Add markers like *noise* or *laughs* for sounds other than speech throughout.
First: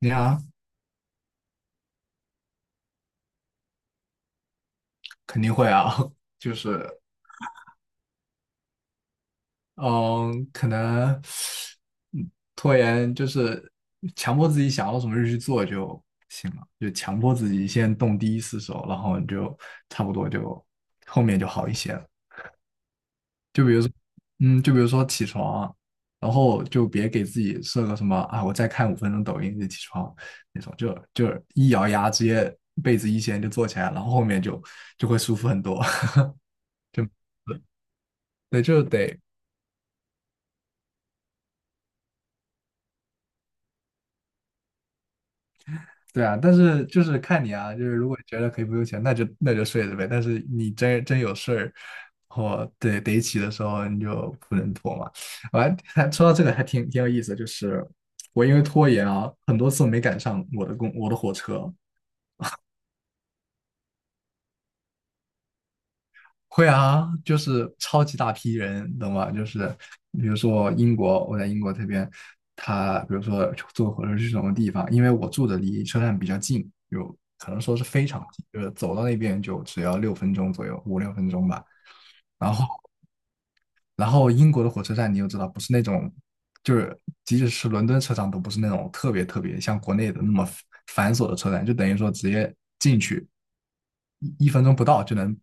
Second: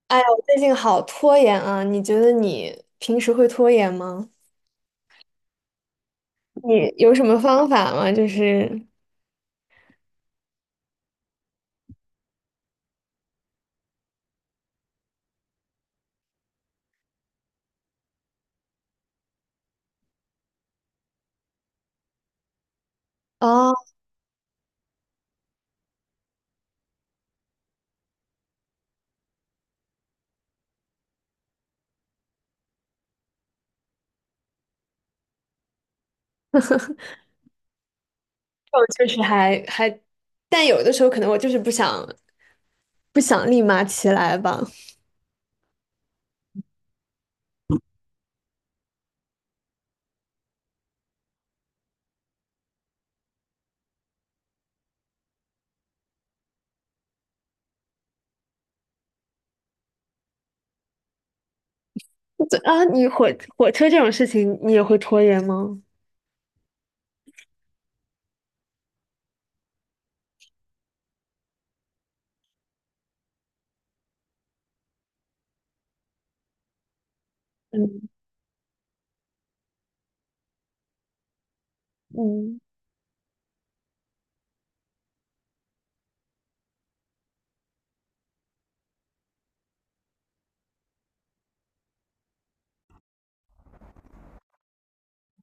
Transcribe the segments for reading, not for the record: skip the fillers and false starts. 你哎呀，啊，我最近好拖延啊！你觉得你平时会拖延吗？肯定会啊，*laughs* 就你是有什么方法吗？就是，嗯，可能嗯拖延就是强迫自己想要什么就去做就行了，就强迫自己先动第一次手，然后你就差不多就后面就好一些了。就哦，比如说，就比如说起床啊，然后就别给自己设个什么啊，我再看5分钟抖音就起床那种，就一咬牙直接被子一掀就坐起来，然后后面就会舒服很多。*laughs* 就 *laughs* 对，就我确得。实还，但有的时候可能我就是不想立马起来吧。对啊，但是就是看你啊，就是如果觉得可以不用钱，那就睡着呗。但是你真有事儿，或对得起的时候，你就不能拖嘛。我还说到这个还挺有意思的，就是我因为拖延啊，很多次没赶上我的我的火车。这啊，火车这种事情，你也会拖延吗？会啊，就是超级大批人，懂吗？就是比如说英国，我在英国这边，他比如说坐火车去什么地方，因为我住的离车站比较近，有可能说是非嗯，常近，就是走到那边就只要六分钟左右，5、6分钟吧。然嗯，后，英国的火车站你又知道，不是那种，就是即使是伦敦车站都不是那种特别特别像国内的那么繁琐的车站，就等于说直接去，一分钟不到就能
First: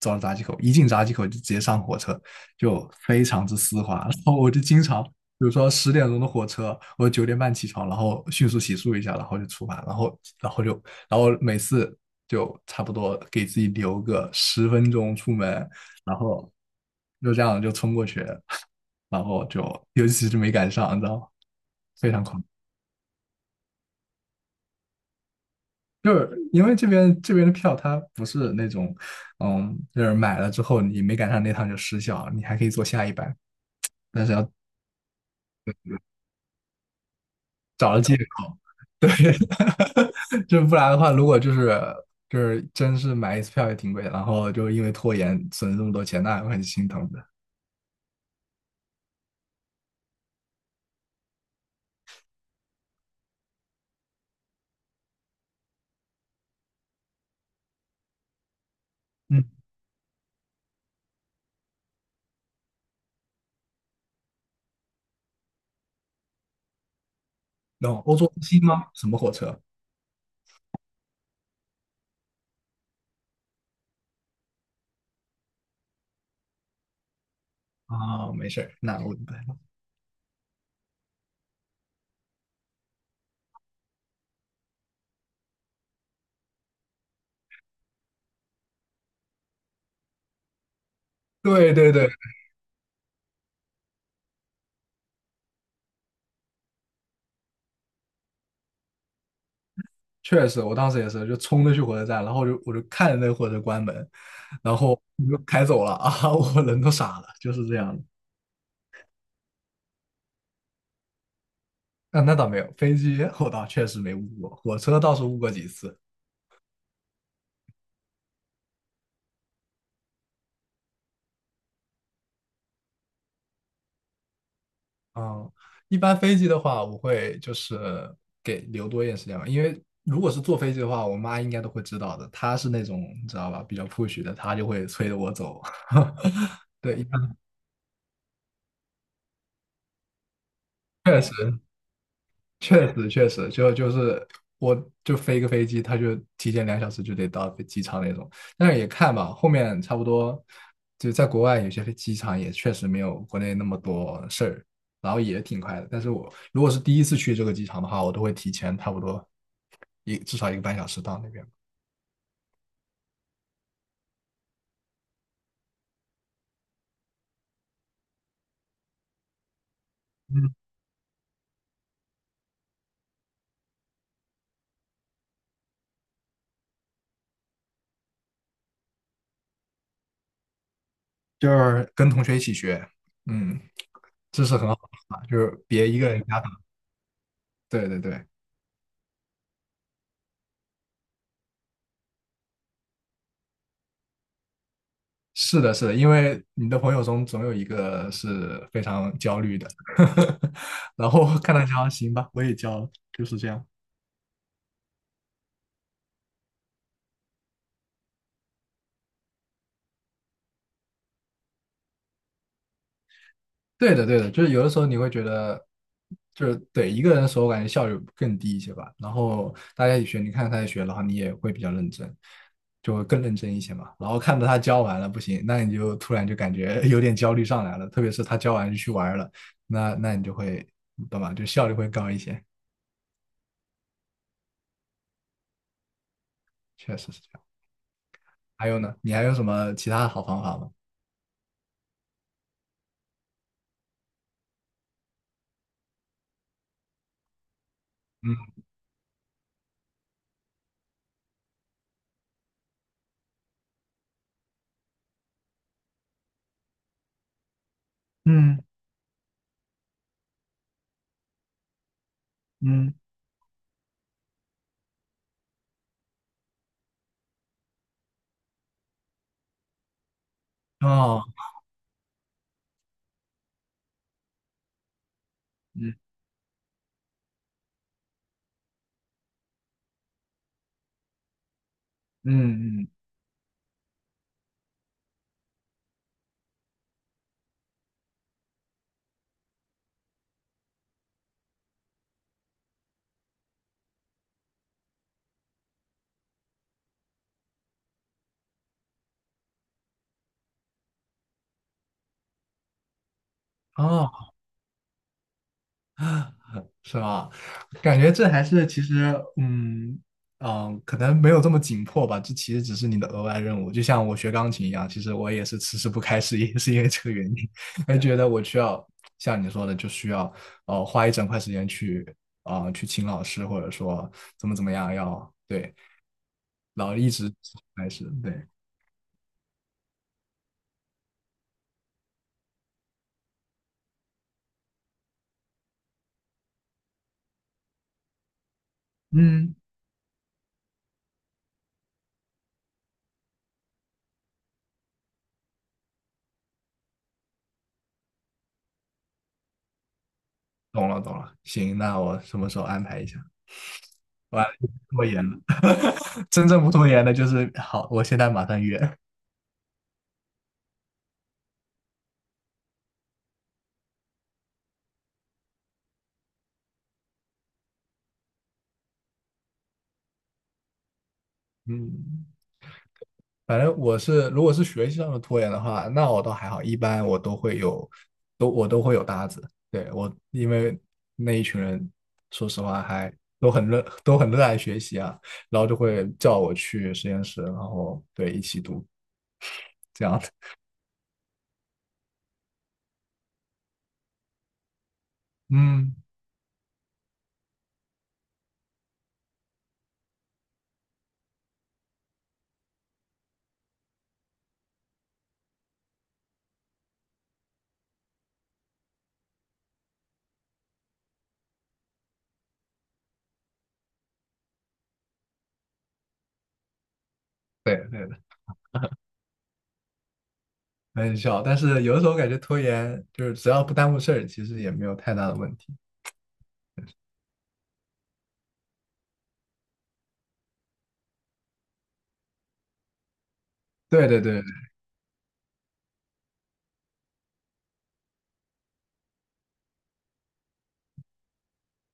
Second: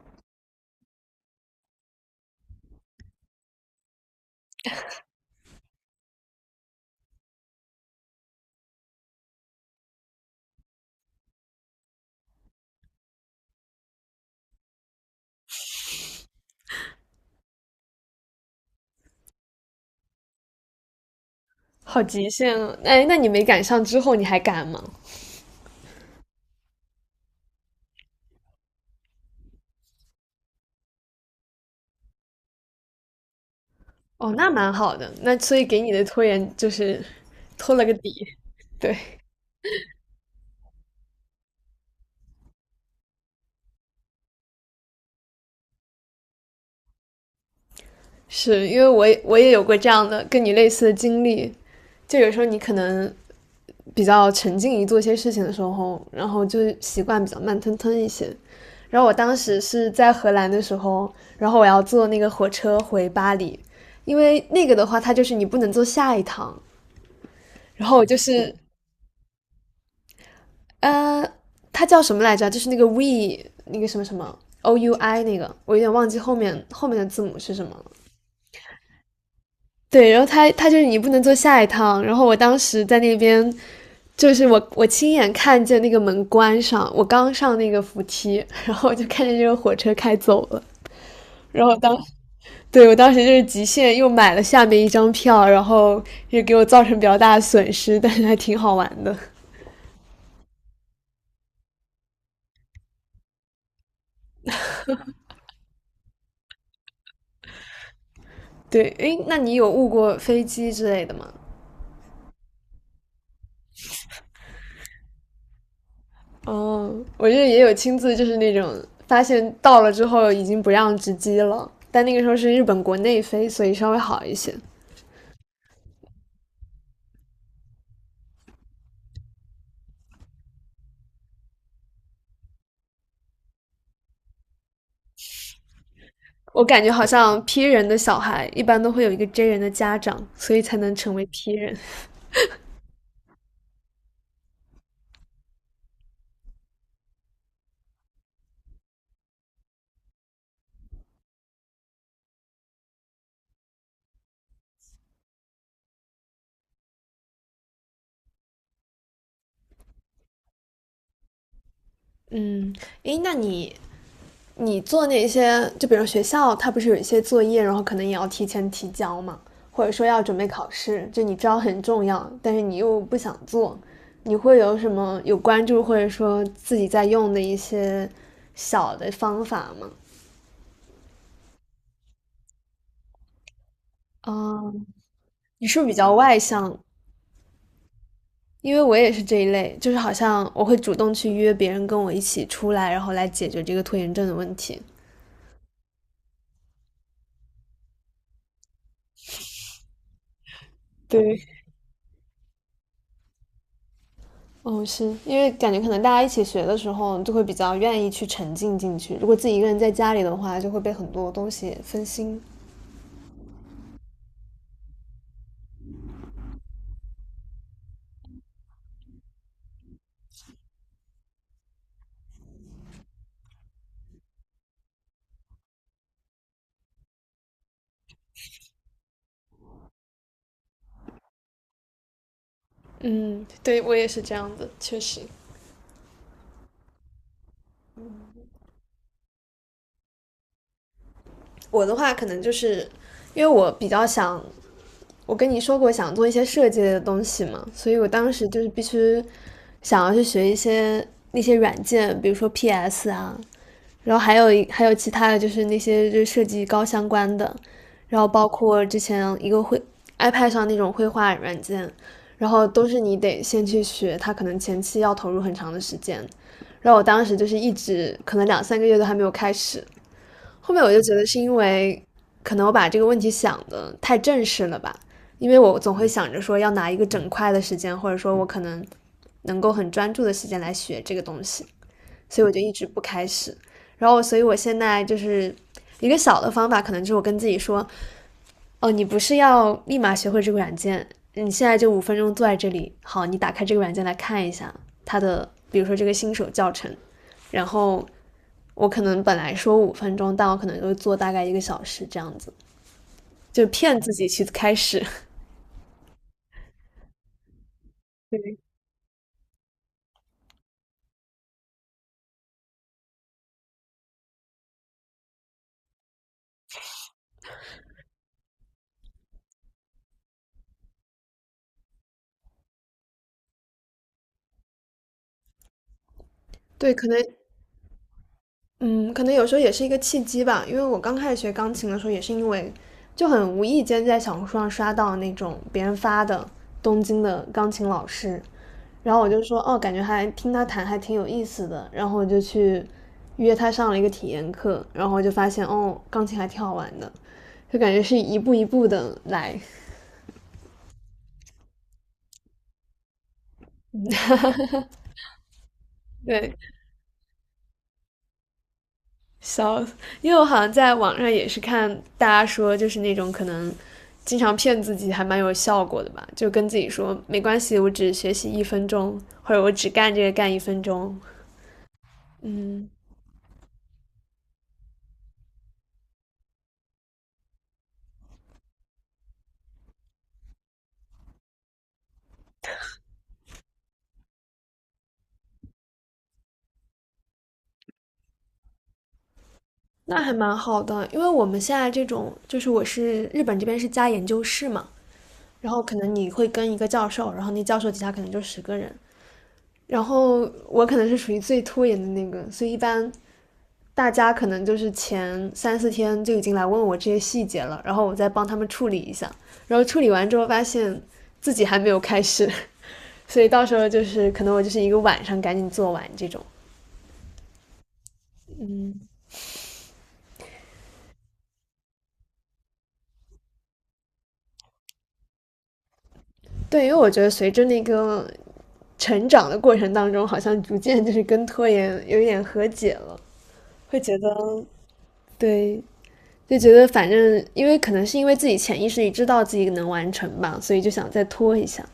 走到闸机口，一进闸机口就直接上火车，就非常之丝滑。*laughs* 然后我就经常，比如说10点钟的火车，我9点半起床，然后迅速洗漱一下，然后就出发，然后然后就然后每次就差不多给自己留个10分钟出门，然后就这样就冲过去，*laughs* 然后就尤其是没赶上，你知道吗？好非常极快。限啊！哎，那你没赶上之后，你还敢吗？就是因为这边的票它不是那种，就是买了之后你没赶上那趟就失效，你还可以坐下一班，但是哦，那要。蛮好的。那所以给你的拖延就是拖了个找了借底。口，对，对。*laughs* 就不然的话，如果就是真是买一次票也挺贵，然后就因为拖延损失这么多钱，那还会很心疼的。是因为我也有过这样的跟你类似的经历，就有时候你可能比较沉浸于做一些事情的时候，然后就习惯比较慢吞吞一些。然后我当嗯，时是在荷兰的时候，然后我要坐那个火车回巴黎，因为那个的话，它就是你不能坐下一趟，然那后我欧就洲之是星吗？什么火车？呃，它叫什么来着？就是那个 we 那个什么什么 o u i 那个，我有点忘记后面的字母是什么了。啊，没事儿，那我明白了。对，然后它就是你不能坐下一趟。然后我当时在那边，就是我亲眼看见那个门关上，我刚上那个扶梯，然后我就看见这个火车开走了。然对后对当对。对，我当时就是极限又买了下面一张票，然后也给我造成比较大的损失，但是还挺好玩的。确实，我当时也是，就冲着去火车站，然后我就看着那个火车关门，然后我就开走了啊，*laughs* 我人都傻了，就是这样的。对，诶，那你有误过飞机之类的吗？那倒没有，飞机我倒确实没误过，火车倒是误过几次。哦，我这也有亲自就是那种发现到了之后已经不让直机了，但那个时候是日本国内飞，所以稍微好一些。嗯，一般飞机的话，我会就是给留多一点时间吧，因为如果是坐飞机的话，我妈应该都会知道的，她是那种你知道吧，比较 push 的，她就会催着我走。*laughs* 我感觉对，一好般像 P 人的小孩一般都会有一个 J 人的家长，所以才能成确为 P 实。人。确实，就是我就飞一个飞机，他就提前2小时就得到飞机场那种。但是也看吧，后面差不多就在国外有些飞机场也确实没有国内那么多事儿，然后也挺快的。但是我如果是第一次去这个机场的话，我都会提前差不多至少1个半小时到那边。嗯，诶，那你做那些，就比如学校，它不是有一些作业，然后可能也要提前提交嘛，或者说要准备嗯，考试，就你知道很重要，但是你又不想做，你会有什么有关注或者说自己在用的一些小的方法吗？就是跟同学一起学。嗯，这是很好的嗯，方法，就是你是不是别比一个较人外瞎打。向？对对对。因为我也是这一类，就是好像我会主动去约别人跟我一起出来，然后来解决这个拖延症的问题。是的，是的，因为你的朋友中总有一个是非常焦虑的，*laughs* 然后对，看他焦，行吧，我也焦了，就是这样。哦，是因为感觉可能大家一起学的时候，就会比较愿意去沉浸进去。如果自己一个人在家里的话，就会被很多东西分心。对的，对的，就是有的时候你会觉得，就是对一个人的时候，我感觉效率更低一些吧。然后大家一起学，你看他在学，然后你也会比较认真，就会更认真一些嘛。然后看到他教完了不行，那你就突然就感觉有点焦虑上来了，特别是他教完就去玩儿了，那那你就会，你懂吧？就效率会高一些，嗯，对我也是这样的，确实。确实是这样。还有呢？你还有什么其他的好方法吗？我的话可能就是因为我比较想，我跟你说过想做一些设计类的东西嘛，所以我当时嗯。就是必须想要去学一些那些软件，比如说 PS 啊，然后还有其他的就是那些就是设计高相关的，然后包嗯括之前一个绘 iPad 上那种绘画软件，然后都嗯。是你得先去学，它可能前期要投入很长的时间。然后我当时就是一直可能2、3个月都还没有开始，后面我就觉哦。得是因为可能我把这个问题想的太正式了吧，因为我总嗯会想着说要拿一个整块的时间，或者说我可能能够很专注的时间来学这个东西，所以我就一嗯直嗯。不开始。然后，所以我现在就是一个小的方法，可能就是我跟自己说，哦，你不是要立马学会这个软件？你现在就五分钟坐在这里，好，你打开这个软件来看一下它的，比如说这个新手教程，然后我可能本来说五分钟，但我可能就做大概1个小时这样子，就骗自己哦，去开始。是吧？感觉这还是 *laughs* 其实，可能没有这么紧迫吧。这其实只是你的额外任务，就像我学钢琴一样，其实我也是迟迟不开始，也是因为这个原因，*laughs* 还觉得我需要像你说的，就需要花一整块时间去去请老师，或者说怎么怎么样要对，然对，后可一能直开始对。嗯，可能有时候也是一个契机吧，因为我刚开始学钢琴的时候，也是因为就很无意间在小红书上刷到那种别人发的东京的钢琴老师，然后我就嗯。说哦，感觉还听他弹还挺有意思的，然后我就去约他上了一个体验课，然后我就发现哦，钢琴还挺好玩的，就感觉是一步一步的来。懂了懂了，行，那我什么时候安排一下？完了，拖延了。*laughs* 真对，正不拖延的就是好，我现在马上约。笑死！因为我好像在网上也是看大家说，就是那种可能经常骗自己还蛮有效果的吧，就跟自己说没关系，我只学习一分钟，或者我只干这个干一分钟。嗯，嗯，反正我是，如果是学习上的拖延的话，那我倒还好，一般我都会有，我都会有搭子。对，我，因为那一群人，说实话还都很热爱学习啊，然后就会叫我去实验室，然后，对，一起读，这那样的。还蛮好的，因为我们现在这种就是我是日本这边是加研究室嘛，然后可嗯。能你会跟一个教授，然后那教授底下可能就10个人，然后我可能是属于最拖延的那个，所以一般大家可能就是前3、4天就已经来问我这些细节了，然后我再帮他们处理一下，然后处理完之后发现自己还没有开始，*laughs* 所以到时候就是可能我就是一个晚上赶紧做完这种。对对。嗯，很小，但是有的时候感觉拖延就是只要不耽误事儿，其实也没有太大的问题。对，因为我觉得随着那个成长的过程当中，好像逐渐就是跟拖延有一点和解了，会对觉对对，得对。就觉得反正，因为可能是因为自己潜意识里知道自己能完成吧，所以就想再拖一下。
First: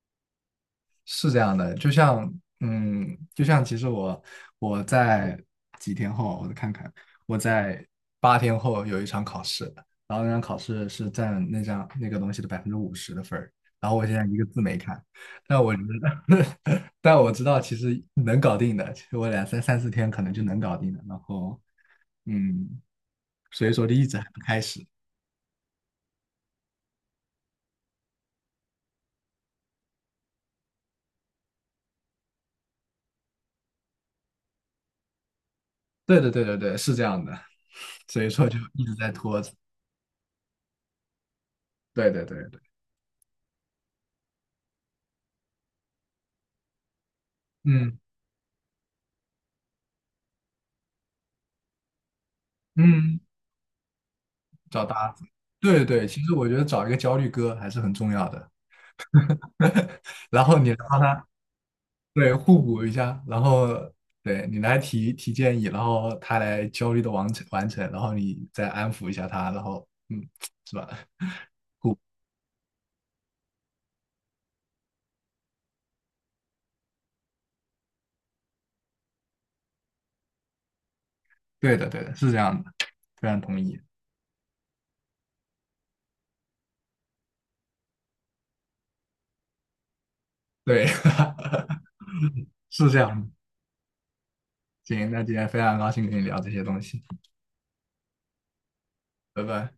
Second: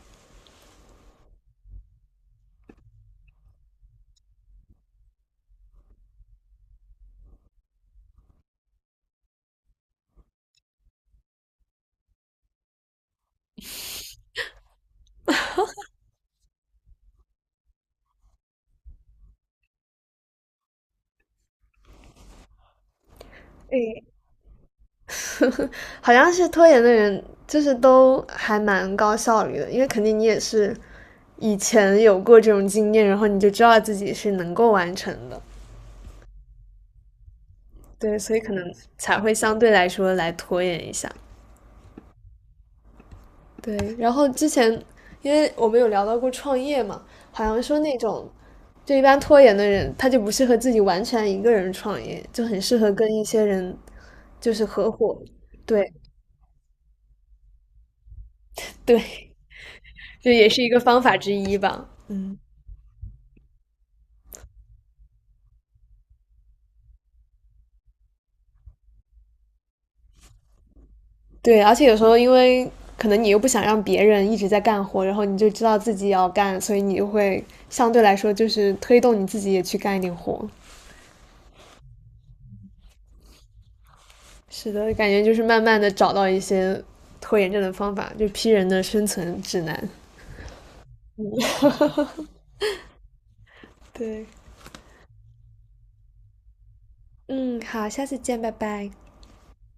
是这样的。就像嗯，其实我在几天后，我看看，我在8天后有一场考试，然后那场考试是占那张那个东西的50%的分儿，然后我现在一个字没看，但我觉得 *laughs* 但我知道其实能搞定的，其实我三四天可能就能搞定的，然后嗯，所以说就诶。一直还不开始。*laughs* 好像是拖延的人，就是都还蛮高效率的，因为肯定你也是以前有过这种经验，然后你就知道自己是能够完成的，对对对对对，是这样的，对，所以所以说可就能一直在才会拖着。相对来说来拖延一下。对对对对。对，然后之前因为我们有聊到过创业嘛，好像说那嗯种就一般拖延的人，他就不适合自己完全一个人创业，就很适合跟嗯。一些人就是找合搭伙。子。对对对，其实我觉得找一个焦虑哥还是很重要的。对，*laughs* 这然也后是一你来个帮方法他，之一吧。对，嗯。互补一下，然后，对，你来提提建议，然后他来焦虑的完成完成，然后你再安抚一下他，然后是吧？对，而且有时候因为可能你又不想让别人一直在干活，然后你就知道自己要干，所以你就会相对来说就是推动你自己也去干一点活。对的对的，是这样的，非常同意。是的，感觉就是慢慢的找到一些拖延症的方法，就批人的生存指南。对。*laughs* 是这样的。对，行，那今天非常高兴跟你聊这些东西，嗯，好，下次见，拜拜。拜拜。